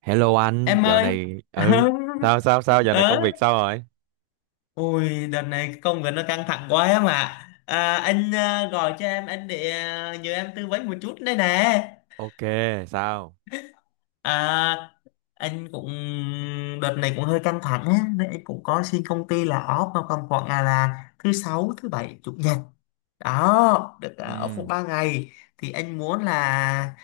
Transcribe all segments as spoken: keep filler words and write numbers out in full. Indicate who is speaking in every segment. Speaker 1: Hello anh,
Speaker 2: Em
Speaker 1: dạo
Speaker 2: ơi.
Speaker 1: này ừ sao sao sao dạo này
Speaker 2: ờ
Speaker 1: công việc sao rồi?
Speaker 2: Ui đợt này công việc nó căng thẳng quá em ạ. À, anh à, gọi cho em anh để à, nhờ em tư vấn một chút đây nè.
Speaker 1: Ok, sao?
Speaker 2: à, anh cũng đợt này cũng hơi căng thẳng á, nên anh cũng có xin công ty là off vào tầm khoảng là, là thứ sáu, thứ bảy, chủ nhật đó, được à, ở phụ
Speaker 1: Ừ,
Speaker 2: ba ngày. Thì anh muốn là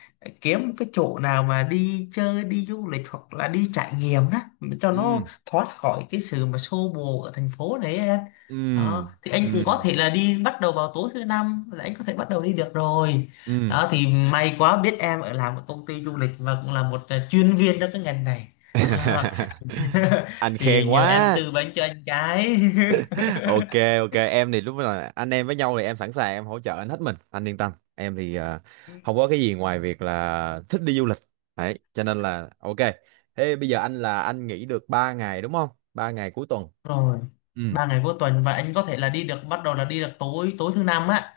Speaker 2: kiếm một cái chỗ nào mà đi chơi, đi du lịch, hoặc là đi trải nghiệm đó, cho nó
Speaker 1: ừ,
Speaker 2: thoát khỏi cái sự mà xô bồ ở thành phố này ấy em.
Speaker 1: ừ,
Speaker 2: Đó thì anh
Speaker 1: ừ,
Speaker 2: cũng có thể là đi bắt đầu vào tối thứ năm, là anh có thể bắt đầu đi được rồi.
Speaker 1: ừ.
Speaker 2: Đó thì may quá biết em ở làm một công ty du lịch và cũng là một à, chuyên viên trong cái ngành này đó.
Speaker 1: Anh
Speaker 2: Thì
Speaker 1: khen
Speaker 2: nhờ em
Speaker 1: quá.
Speaker 2: tư vấn cho anh cái.
Speaker 1: Ok, ok, em thì lúc là anh em với nhau thì em sẵn sàng, em hỗ trợ anh hết mình, anh yên tâm. Em thì à, không có cái gì ngoài việc là thích đi du lịch. Đấy, cho nên là ok. Thế bây giờ anh là anh nghỉ được ba ngày đúng không? Ba ngày cuối tuần.
Speaker 2: Rồi,
Speaker 1: Ừ,
Speaker 2: ba ngày cuối tuần, và anh có thể là đi được, bắt đầu là đi được tối tối thứ năm á,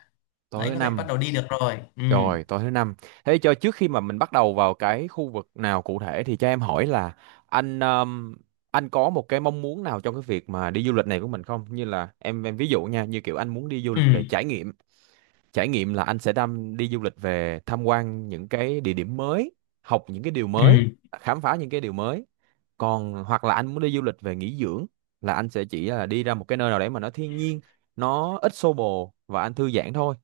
Speaker 2: là
Speaker 1: tối
Speaker 2: anh
Speaker 1: thứ
Speaker 2: có thể
Speaker 1: năm.
Speaker 2: bắt đầu đi được rồi. Ừ,
Speaker 1: Rồi, tối thứ năm. Thế cho trước khi mà mình bắt đầu vào cái khu vực nào cụ thể thì cho em hỏi là anh um, anh có một cái mong muốn nào trong cái việc mà đi du lịch này của mình không? Như là em em ví dụ nha, như kiểu anh muốn đi du
Speaker 2: ừ,
Speaker 1: lịch về trải nghiệm. Trải nghiệm là anh sẽ đam đi du lịch về tham quan những cái địa điểm mới, học những cái điều mới,
Speaker 2: ừ,
Speaker 1: khám phá những cái điều mới. Còn hoặc là anh muốn đi du lịch về nghỉ dưỡng là anh sẽ chỉ là đi ra một cái nơi nào đấy mà nó thiên nhiên, nó ít xô bồ và anh thư giãn thôi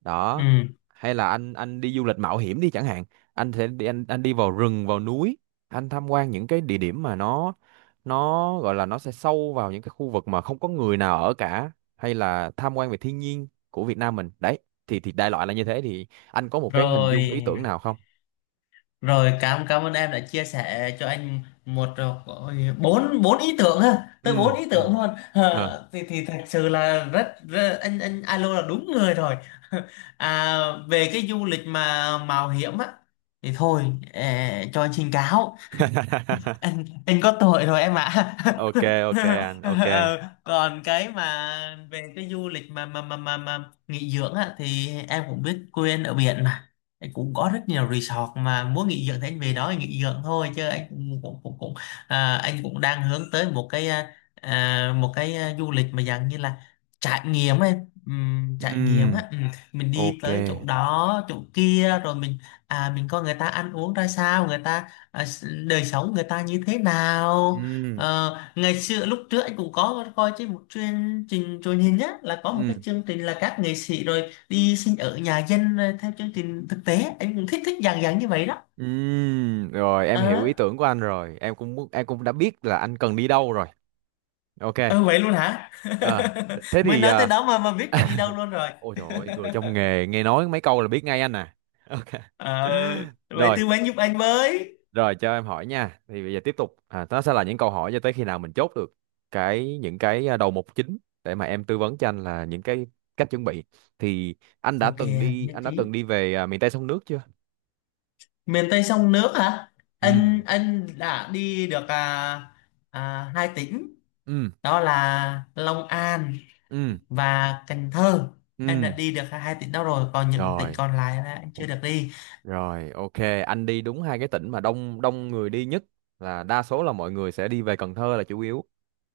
Speaker 1: đó.
Speaker 2: ừ,
Speaker 1: Hay là anh anh đi du lịch mạo hiểm đi chẳng hạn, anh sẽ đi anh anh đi vào rừng vào núi, anh tham quan những cái địa điểm mà nó nó gọi là nó sẽ sâu vào những cái khu vực mà không có người nào ở cả, hay là tham quan về thiên nhiên của Việt Nam mình đấy. Thì thì đại loại là như thế, thì anh có một cái hình dung
Speaker 2: rồi
Speaker 1: ý tưởng nào không?
Speaker 2: rồi, cảm cảm ơn em đã chia sẻ cho anh một, ôi, bốn bốn ý tưởng ha, tới
Speaker 1: Ừ,
Speaker 2: bốn ý
Speaker 1: ừ.
Speaker 2: tưởng luôn.
Speaker 1: Ờ.
Speaker 2: Ờ, thì thì thật sự là rất, rất, anh anh alo là đúng người rồi. à, Về cái du lịch mà mạo hiểm á thì thôi, ờ, cho anh xin cáo, anh anh có tội rồi em ạ.
Speaker 1: Ok, ok, anh ok.
Speaker 2: Ờ, còn cái mà về cái du lịch mà mà mà mà, mà nghỉ dưỡng á, thì em cũng biết quê anh ở biển mà. Anh cũng có rất nhiều resort, mà muốn nghỉ dưỡng thì anh về đó anh nghỉ dưỡng thôi, chứ anh cũng cũng cũng, cũng à, anh cũng đang hướng tới một cái à, à, một cái à, du lịch mà dạng như là trải nghiệm ấy. Ừm, trải nghiệm
Speaker 1: Ừm,
Speaker 2: á. Ừm, mình đi
Speaker 1: ok.
Speaker 2: tới chỗ đó chỗ kia rồi mình, à, mình coi người ta ăn uống ra sao, người ta à, s- đời sống người ta như thế nào.
Speaker 1: Ừm.
Speaker 2: Ờ, ngày xưa lúc trước anh cũng có coi trên một chương trình truyền hình á, là có một
Speaker 1: Ừm.
Speaker 2: cái chương trình là các nghệ sĩ rồi đi sinh ở nhà dân rồi theo chương trình thực tế, anh cũng thích thích dạng dạng như vậy đó.
Speaker 1: Ừm, rồi em hiểu
Speaker 2: Ờ,
Speaker 1: ý tưởng của anh rồi. Em cũng muốn, em cũng đã biết là anh cần đi đâu rồi. Ok.
Speaker 2: ờ, vậy luôn hả?
Speaker 1: À, Thế
Speaker 2: Mới
Speaker 1: thì,
Speaker 2: nói tới
Speaker 1: à
Speaker 2: đó mà mà biết cả đi đâu luôn rồi.
Speaker 1: ôi trời ơi, người trong nghề nghe nói mấy câu là biết ngay anh à. Ok.
Speaker 2: Ờ, vậy
Speaker 1: Rồi,
Speaker 2: tư vấn giúp anh với.
Speaker 1: rồi cho em hỏi nha. Thì bây giờ tiếp tục, à, nó sẽ là những câu hỏi cho tới khi nào mình chốt được cái những cái à, đầu mục chính để mà em tư vấn cho anh là những cái cách chuẩn bị. Thì anh đã
Speaker 2: Ok,
Speaker 1: từng đi
Speaker 2: nhất
Speaker 1: anh đã
Speaker 2: trí.
Speaker 1: từng đi về à, miền Tây sông nước chưa?
Speaker 2: Miền Tây sông nước hả,
Speaker 1: Ừ.
Speaker 2: anh anh đã đi được, à, à, hai tỉnh,
Speaker 1: Ừ.
Speaker 2: đó là Long An
Speaker 1: Ừ.
Speaker 2: và Cần Thơ. Anh đã
Speaker 1: Ừ.
Speaker 2: đi được hai tỉnh đó rồi, còn những tỉnh
Speaker 1: Rồi,
Speaker 2: còn lại là anh chưa được đi.
Speaker 1: rồi, ok, anh đi đúng hai cái tỉnh mà đông đông người đi nhất, là đa số là mọi người sẽ đi về Cần Thơ là chủ yếu.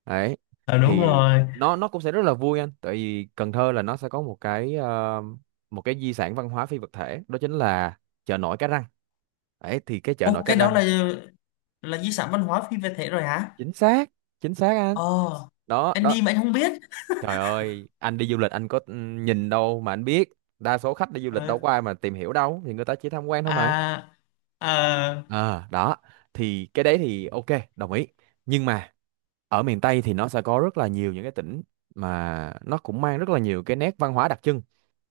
Speaker 1: Đấy.
Speaker 2: Ờ, đúng
Speaker 1: Thì
Speaker 2: rồi.
Speaker 1: nó nó cũng sẽ rất là vui anh, tại vì Cần Thơ là nó sẽ có một cái ờ, một cái di sản văn hóa phi vật thể, đó chính là chợ nổi Cái Răng. Đấy thì cái chợ nổi
Speaker 2: Ô,
Speaker 1: Cái
Speaker 2: cái đó
Speaker 1: Răng.
Speaker 2: là là di sản văn hóa phi vật thể rồi hả?
Speaker 1: Chính xác, chính xác anh.
Speaker 2: Ồ,
Speaker 1: Đó,
Speaker 2: anh
Speaker 1: đó.
Speaker 2: đi mà anh không biết.
Speaker 1: Trời ơi, anh đi du lịch anh có ừ, nhìn đâu mà anh biết. Đa số khách đi du lịch
Speaker 2: Ờ,
Speaker 1: đâu có ai mà tìm hiểu đâu, thì người ta chỉ tham quan thôi mà.
Speaker 2: à, ờ,
Speaker 1: Ờ, Đó thì cái đấy thì ok, đồng ý. Nhưng mà ở miền Tây thì nó sẽ có rất là nhiều những cái tỉnh mà nó cũng mang rất là nhiều cái nét văn hóa đặc trưng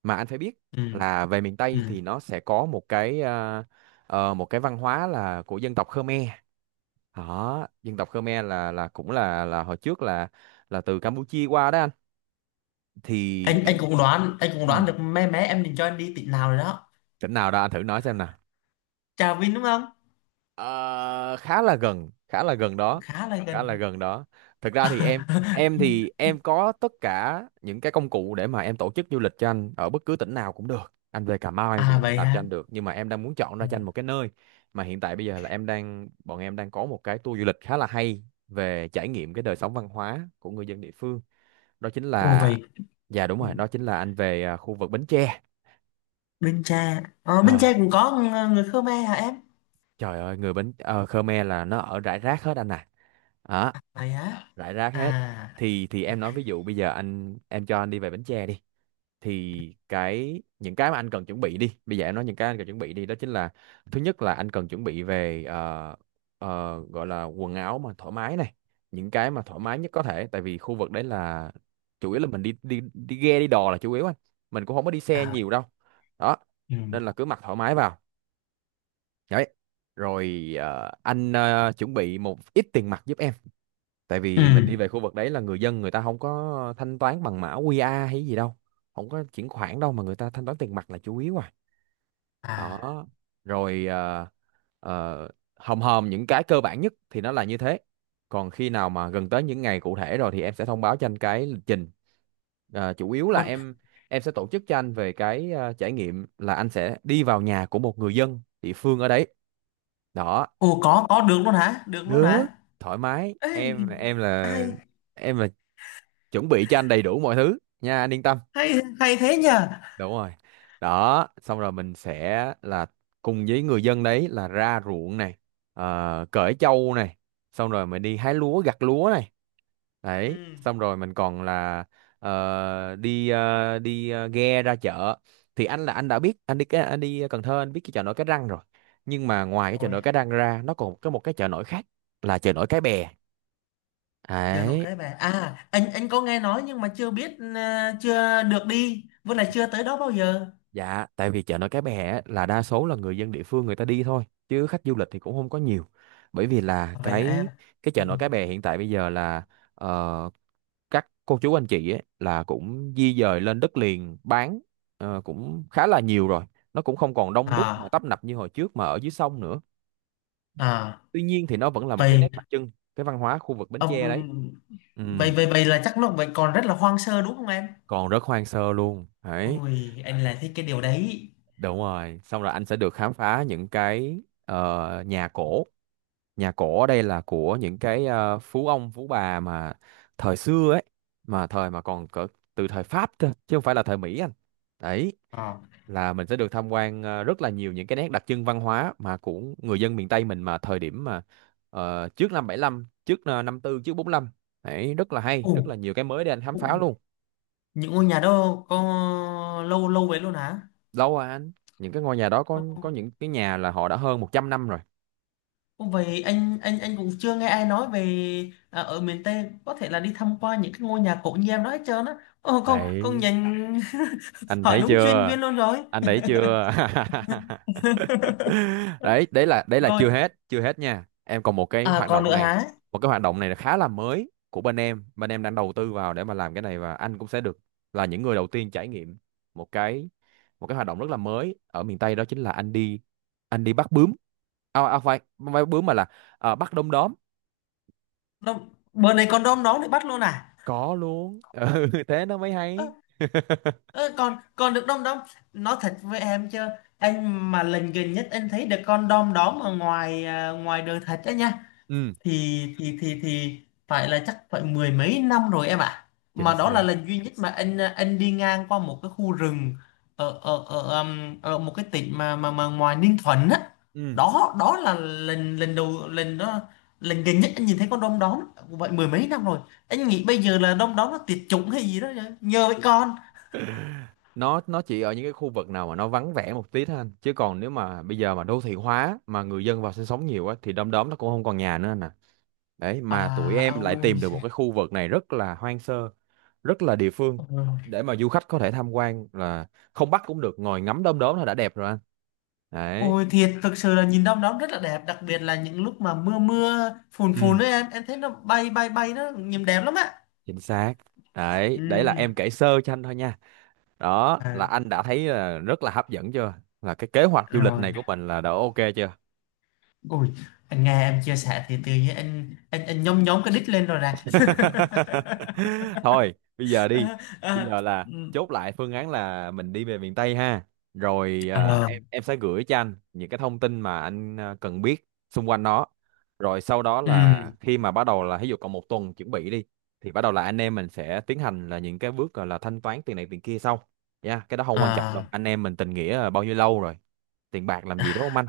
Speaker 1: mà anh phải biết,
Speaker 2: ừ,
Speaker 1: là về miền
Speaker 2: ừ.
Speaker 1: Tây thì nó sẽ có một cái ờ, ờ, một cái văn hóa là của dân tộc Khmer. Đó, dân tộc Khmer là là cũng là là hồi trước là là từ Campuchia qua đó anh, thì
Speaker 2: anh anh
Speaker 1: em.
Speaker 2: cũng đoán, anh cũng
Speaker 1: Ừ.
Speaker 2: đoán được mé mé em định cho anh đi tỉnh nào rồi đó.
Speaker 1: Tỉnh nào đó anh thử nói xem nè.
Speaker 2: Trà Vinh đúng không?
Speaker 1: Ờ, khá là gần, khá là gần đó,
Speaker 2: Khá là
Speaker 1: khá là
Speaker 2: gần.
Speaker 1: gần đó. Thực ra thì em em thì em có tất cả những cái công cụ để mà em tổ chức du lịch cho anh ở bất cứ tỉnh nào cũng được, anh về Cà Mau em
Speaker 2: À,
Speaker 1: cũng
Speaker 2: vậy
Speaker 1: làm cho
Speaker 2: hả.
Speaker 1: anh được, nhưng mà em đang muốn chọn ra
Speaker 2: Ừ.
Speaker 1: cho anh một cái nơi mà hiện tại bây giờ là em đang bọn em đang có một cái tour du lịch khá là hay về trải nghiệm cái đời sống văn hóa của người dân địa phương, đó chính
Speaker 2: Ồ
Speaker 1: là.
Speaker 2: vậy.
Speaker 1: Dạ đúng rồi, đó chính là anh về à, khu vực Bến Tre.
Speaker 2: Bến Tre, ờ, Bến
Speaker 1: Ờ,
Speaker 2: Tre cũng có ng- người Khmer hả em?
Speaker 1: trời ơi người Bến ờ, Khmer là nó ở rải rác hết anh à. Đó,
Speaker 2: Vậy hả?
Speaker 1: rải rác hết.
Speaker 2: À,
Speaker 1: Thì thì em nói ví dụ bây giờ anh em cho anh đi về Bến Tre đi, thì cái những cái mà anh cần chuẩn bị đi, bây giờ em nói những cái anh cần chuẩn bị đi đó chính là: thứ nhất là anh cần chuẩn bị về ờ, ờ, gọi là quần áo mà thoải mái này, những cái mà thoải mái nhất có thể, tại vì khu vực đấy là chủ yếu là mình đi đi đi ghe đi đò là chủ yếu anh, mình cũng không có đi
Speaker 2: ờ,
Speaker 1: xe nhiều đâu. Đó,
Speaker 2: ừ,
Speaker 1: nên là cứ mặc thoải mái vào. Đấy. Rồi ờ, anh ờ, chuẩn bị một ít tiền mặt giúp em, tại
Speaker 2: ừ,
Speaker 1: vì mình đi về khu vực đấy là người dân, người ta không có thanh toán bằng mã quy rờ hay gì đâu, không có chuyển khoản đâu mà người ta thanh toán tiền mặt là chủ yếu à.
Speaker 2: à.
Speaker 1: Đó. Rồi ờ, ờ, hòm hòm những cái cơ bản nhất thì nó là như thế, còn khi nào mà gần tới những ngày cụ thể rồi thì em sẽ thông báo cho anh cái lịch trình. Ờ, chủ yếu là
Speaker 2: Ô,
Speaker 1: em em sẽ tổ chức cho anh về cái ờ, trải nghiệm là anh sẽ đi vào nhà của một người dân địa phương ở đấy. Đó,
Speaker 2: ô, có có được luôn hả? Được luôn
Speaker 1: được.
Speaker 2: hả?
Speaker 1: Thoải mái,
Speaker 2: Ê,
Speaker 1: em em là
Speaker 2: hay,
Speaker 1: em chuẩn bị cho anh đầy đủ mọi thứ nha, anh yên tâm.
Speaker 2: hay, hay thế nhờ.
Speaker 1: Đúng rồi, đó, xong rồi mình sẽ là cùng với người dân đấy, là ra ruộng này, ờ, cởi trâu này, xong rồi mình đi hái lúa gặt lúa này,
Speaker 2: Ừ,
Speaker 1: đấy, xong rồi mình còn là ờ, đi ờ, đi ờ, ghe ra chợ. Thì anh là anh đã biết, anh đi cái anh đi Cần Thơ, anh biết cái chợ nổi Cái Răng rồi, nhưng mà ngoài cái chợ nổi
Speaker 2: rồi.
Speaker 1: Cái Răng ra nó còn có một cái chợ nổi khác là chợ nổi Cái Bè.
Speaker 2: Chờ nội
Speaker 1: Đấy.
Speaker 2: cái về à, anh anh có nghe nói, nhưng mà chưa biết, ờ, chưa được đi, với lại chưa tới đó bao giờ.
Speaker 1: Dạ, tại vì chợ nổi Cái Bè á, là đa số là người dân địa phương người ta đi thôi, chứ khách du lịch thì cũng không có nhiều. Bởi vì là
Speaker 2: Vậy hả em.
Speaker 1: cái cái chợ
Speaker 2: Ừ.
Speaker 1: nổi Cái Bè hiện tại bây giờ là ờ, các cô chú anh chị ấy, là cũng di dời lên đất liền bán, ờ, cũng khá là nhiều rồi. Nó cũng không còn đông đúc mà
Speaker 2: À,
Speaker 1: tấp nập như hồi trước mà ở dưới sông nữa.
Speaker 2: à.
Speaker 1: Tuy nhiên thì nó vẫn là một cái
Speaker 2: Vậy,
Speaker 1: nét đặc trưng cái văn hóa khu vực Bến Tre đấy.
Speaker 2: ông,
Speaker 1: Ừ,
Speaker 2: vậy vậy vậy là chắc nó vậy còn rất là hoang sơ đúng không em?
Speaker 1: còn rất hoang sơ luôn. Đấy,
Speaker 2: Ôi anh lại thích cái điều đấy.
Speaker 1: đúng rồi. Xong rồi anh sẽ được khám phá những cái ờ, nhà cổ. Nhà cổ ở đây là của những cái ờ, phú ông phú bà mà thời xưa ấy, mà thời mà còn cỡ từ thời Pháp cơ chứ không phải là thời Mỹ anh. Đấy,
Speaker 2: Ờ.
Speaker 1: là mình sẽ được tham quan ờ, rất là nhiều những cái nét đặc trưng văn hóa mà của người dân miền Tây mình mà thời điểm mà ờ, trước năm bảy lăm, trước ờ, năm tư, trước bốn lăm. Đấy, rất là hay,
Speaker 2: Ồ,
Speaker 1: rất là nhiều cái mới để anh khám
Speaker 2: ồ,
Speaker 1: phá luôn.
Speaker 2: những ngôi nhà đó có lâu lâu vậy luôn hả?
Speaker 1: Lâu rồi anh, những cái ngôi nhà đó có có những cái nhà là họ đã hơn một trăm năm rồi.
Speaker 2: Ô, vậy anh anh anh cũng chưa nghe ai nói về à, ở miền Tây có thể là đi tham quan những cái ngôi nhà cổ như em đó hết trơn á. Ồ, con con
Speaker 1: Đấy,
Speaker 2: nhìn.
Speaker 1: anh
Speaker 2: Hỏi
Speaker 1: thấy
Speaker 2: đúng chuyên
Speaker 1: chưa?
Speaker 2: viên luôn rồi.
Speaker 1: Anh thấy chưa? đấy đấy là đấy là
Speaker 2: Rồi,
Speaker 1: chưa hết, chưa hết nha em, còn một cái
Speaker 2: à,
Speaker 1: hoạt
Speaker 2: còn
Speaker 1: động
Speaker 2: nữa
Speaker 1: này.
Speaker 2: hả?
Speaker 1: Một cái hoạt động này là khá là mới của bên em, bên em đang đầu tư vào để mà làm cái này, và anh cũng sẽ được là những người đầu tiên trải nghiệm một cái, một cái hoạt động rất là mới ở miền Tây, đó chính là anh đi anh đi bắt bướm. À, à phải, không phải bắt bướm mà là, à, bắt đom đóm.
Speaker 2: Đông, bữa này con đom đóm để bắt luôn à?
Speaker 1: Có luôn. Ừ, thế nó mới
Speaker 2: Ơ,
Speaker 1: hay.
Speaker 2: ơ, còn còn được đom đóm. Nói thật với em chứ, anh mà lần gần nhất anh thấy được con đom đóm ở ngoài, à, ngoài đời thật đó nha.
Speaker 1: Ừ
Speaker 2: thì thì thì thì phải là chắc phải mười mấy năm rồi em ạ,
Speaker 1: chính
Speaker 2: mà đó là
Speaker 1: xác.
Speaker 2: lần duy nhất mà anh anh đi ngang qua một cái khu rừng ở ở ở, um, ở một cái tỉnh mà mà mà ngoài Ninh Thuận á.
Speaker 1: Ừ,
Speaker 2: Đó, đó là lần lần đầu, lần đó, lần gần nhất anh nhìn thấy con đom đóm, vậy mười mấy năm rồi. Anh nghĩ bây giờ là đom đóm nó tuyệt chủng hay gì đó nhờ, nhờ với con.
Speaker 1: nó nó chỉ ở những cái khu vực nào mà nó vắng vẻ một tí thôi anh, chứ còn nếu mà bây giờ mà đô thị hóa mà người dân vào sinh sống nhiều á thì đom đóm nó cũng không còn nhà nữa anh à. Đấy mà tụi
Speaker 2: À,
Speaker 1: em
Speaker 2: à,
Speaker 1: lại
Speaker 2: ôi
Speaker 1: tìm được một
Speaker 2: giời.
Speaker 1: cái khu vực này rất là hoang sơ, rất là địa phương,
Speaker 2: Ừ.
Speaker 1: để mà du khách có thể tham quan là không bắt cũng được, ngồi ngắm đom đóm là đã đẹp rồi anh. Đấy.
Speaker 2: Ôi thiệt, thực sự là nhìn đom đóm rất là đẹp, đặc biệt là những lúc mà mưa mưa phùn phùn
Speaker 1: Ừ.
Speaker 2: đấy em em thấy nó bay bay bay nó nhìn đẹp lắm á.
Speaker 1: Chính xác. Đấy đấy là
Speaker 2: Ừ.
Speaker 1: em kể sơ cho anh thôi nha. Đó
Speaker 2: À,
Speaker 1: là anh đã thấy là rất là hấp dẫn chưa? Là cái kế hoạch du lịch
Speaker 2: rồi
Speaker 1: này của mình là đã ok chưa?
Speaker 2: ôi anh nghe em chia sẻ thì tự nhiên anh anh anh nhóm nhóm cái đít lên rồi nè.
Speaker 1: Thôi, bây giờ đi.
Speaker 2: À,
Speaker 1: Bây
Speaker 2: à,
Speaker 1: giờ là
Speaker 2: ừ.
Speaker 1: chốt lại phương án là mình đi về miền Tây ha. Rồi à,
Speaker 2: Ờ,
Speaker 1: em em sẽ gửi cho anh những cái thông tin mà anh à, cần biết xung quanh nó. Rồi sau đó là
Speaker 2: ừ,
Speaker 1: khi mà bắt đầu là ví dụ còn một tuần chuẩn bị đi thì bắt đầu là anh em mình sẽ tiến hành là những cái bước gọi là thanh toán tiền này tiền kia sau. Nha, cái đó không quan trọng đâu.
Speaker 2: à,
Speaker 1: Anh em mình tình nghĩa là bao nhiêu lâu rồi. Tiền bạc làm gì đúng không anh?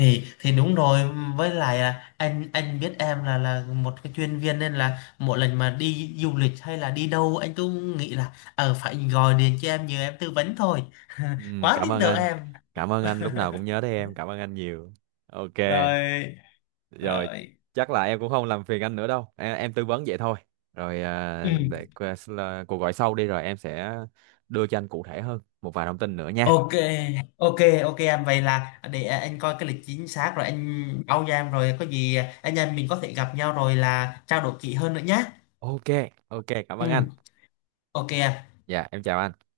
Speaker 2: thì thì đúng rồi, với lại à, anh anh biết em là là một cái chuyên viên, nên là mỗi lần mà đi du lịch hay là đi đâu anh cứ nghĩ là ờ phải gọi điện cho em nhờ em tư vấn thôi.
Speaker 1: Ừ,
Speaker 2: Quá
Speaker 1: cảm
Speaker 2: tin
Speaker 1: ơn
Speaker 2: tưởng
Speaker 1: anh.
Speaker 2: em.
Speaker 1: Cảm ơn anh lúc nào cũng nhớ tới em. Cảm ơn anh nhiều. Ok.
Speaker 2: Rồi,
Speaker 1: Rồi,
Speaker 2: rồi,
Speaker 1: chắc là em cũng không làm phiền anh nữa đâu em, em tư vấn vậy thôi. Rồi à,
Speaker 2: ừ.
Speaker 1: để qua- là cuộc gọi sau đi rồi em sẽ đưa cho anh cụ thể hơn một vài thông tin nữa nha.
Speaker 2: Ok, ok, ok em, vậy là để anh coi cái lịch chính xác rồi anh báo cho em, rồi có gì anh em mình có thể gặp nhau rồi là trao đổi kỹ hơn nữa nhé.
Speaker 1: Ok, ok, cảm
Speaker 2: Ừ,
Speaker 1: ơn anh.
Speaker 2: ok em.
Speaker 1: Dạ em chào anh.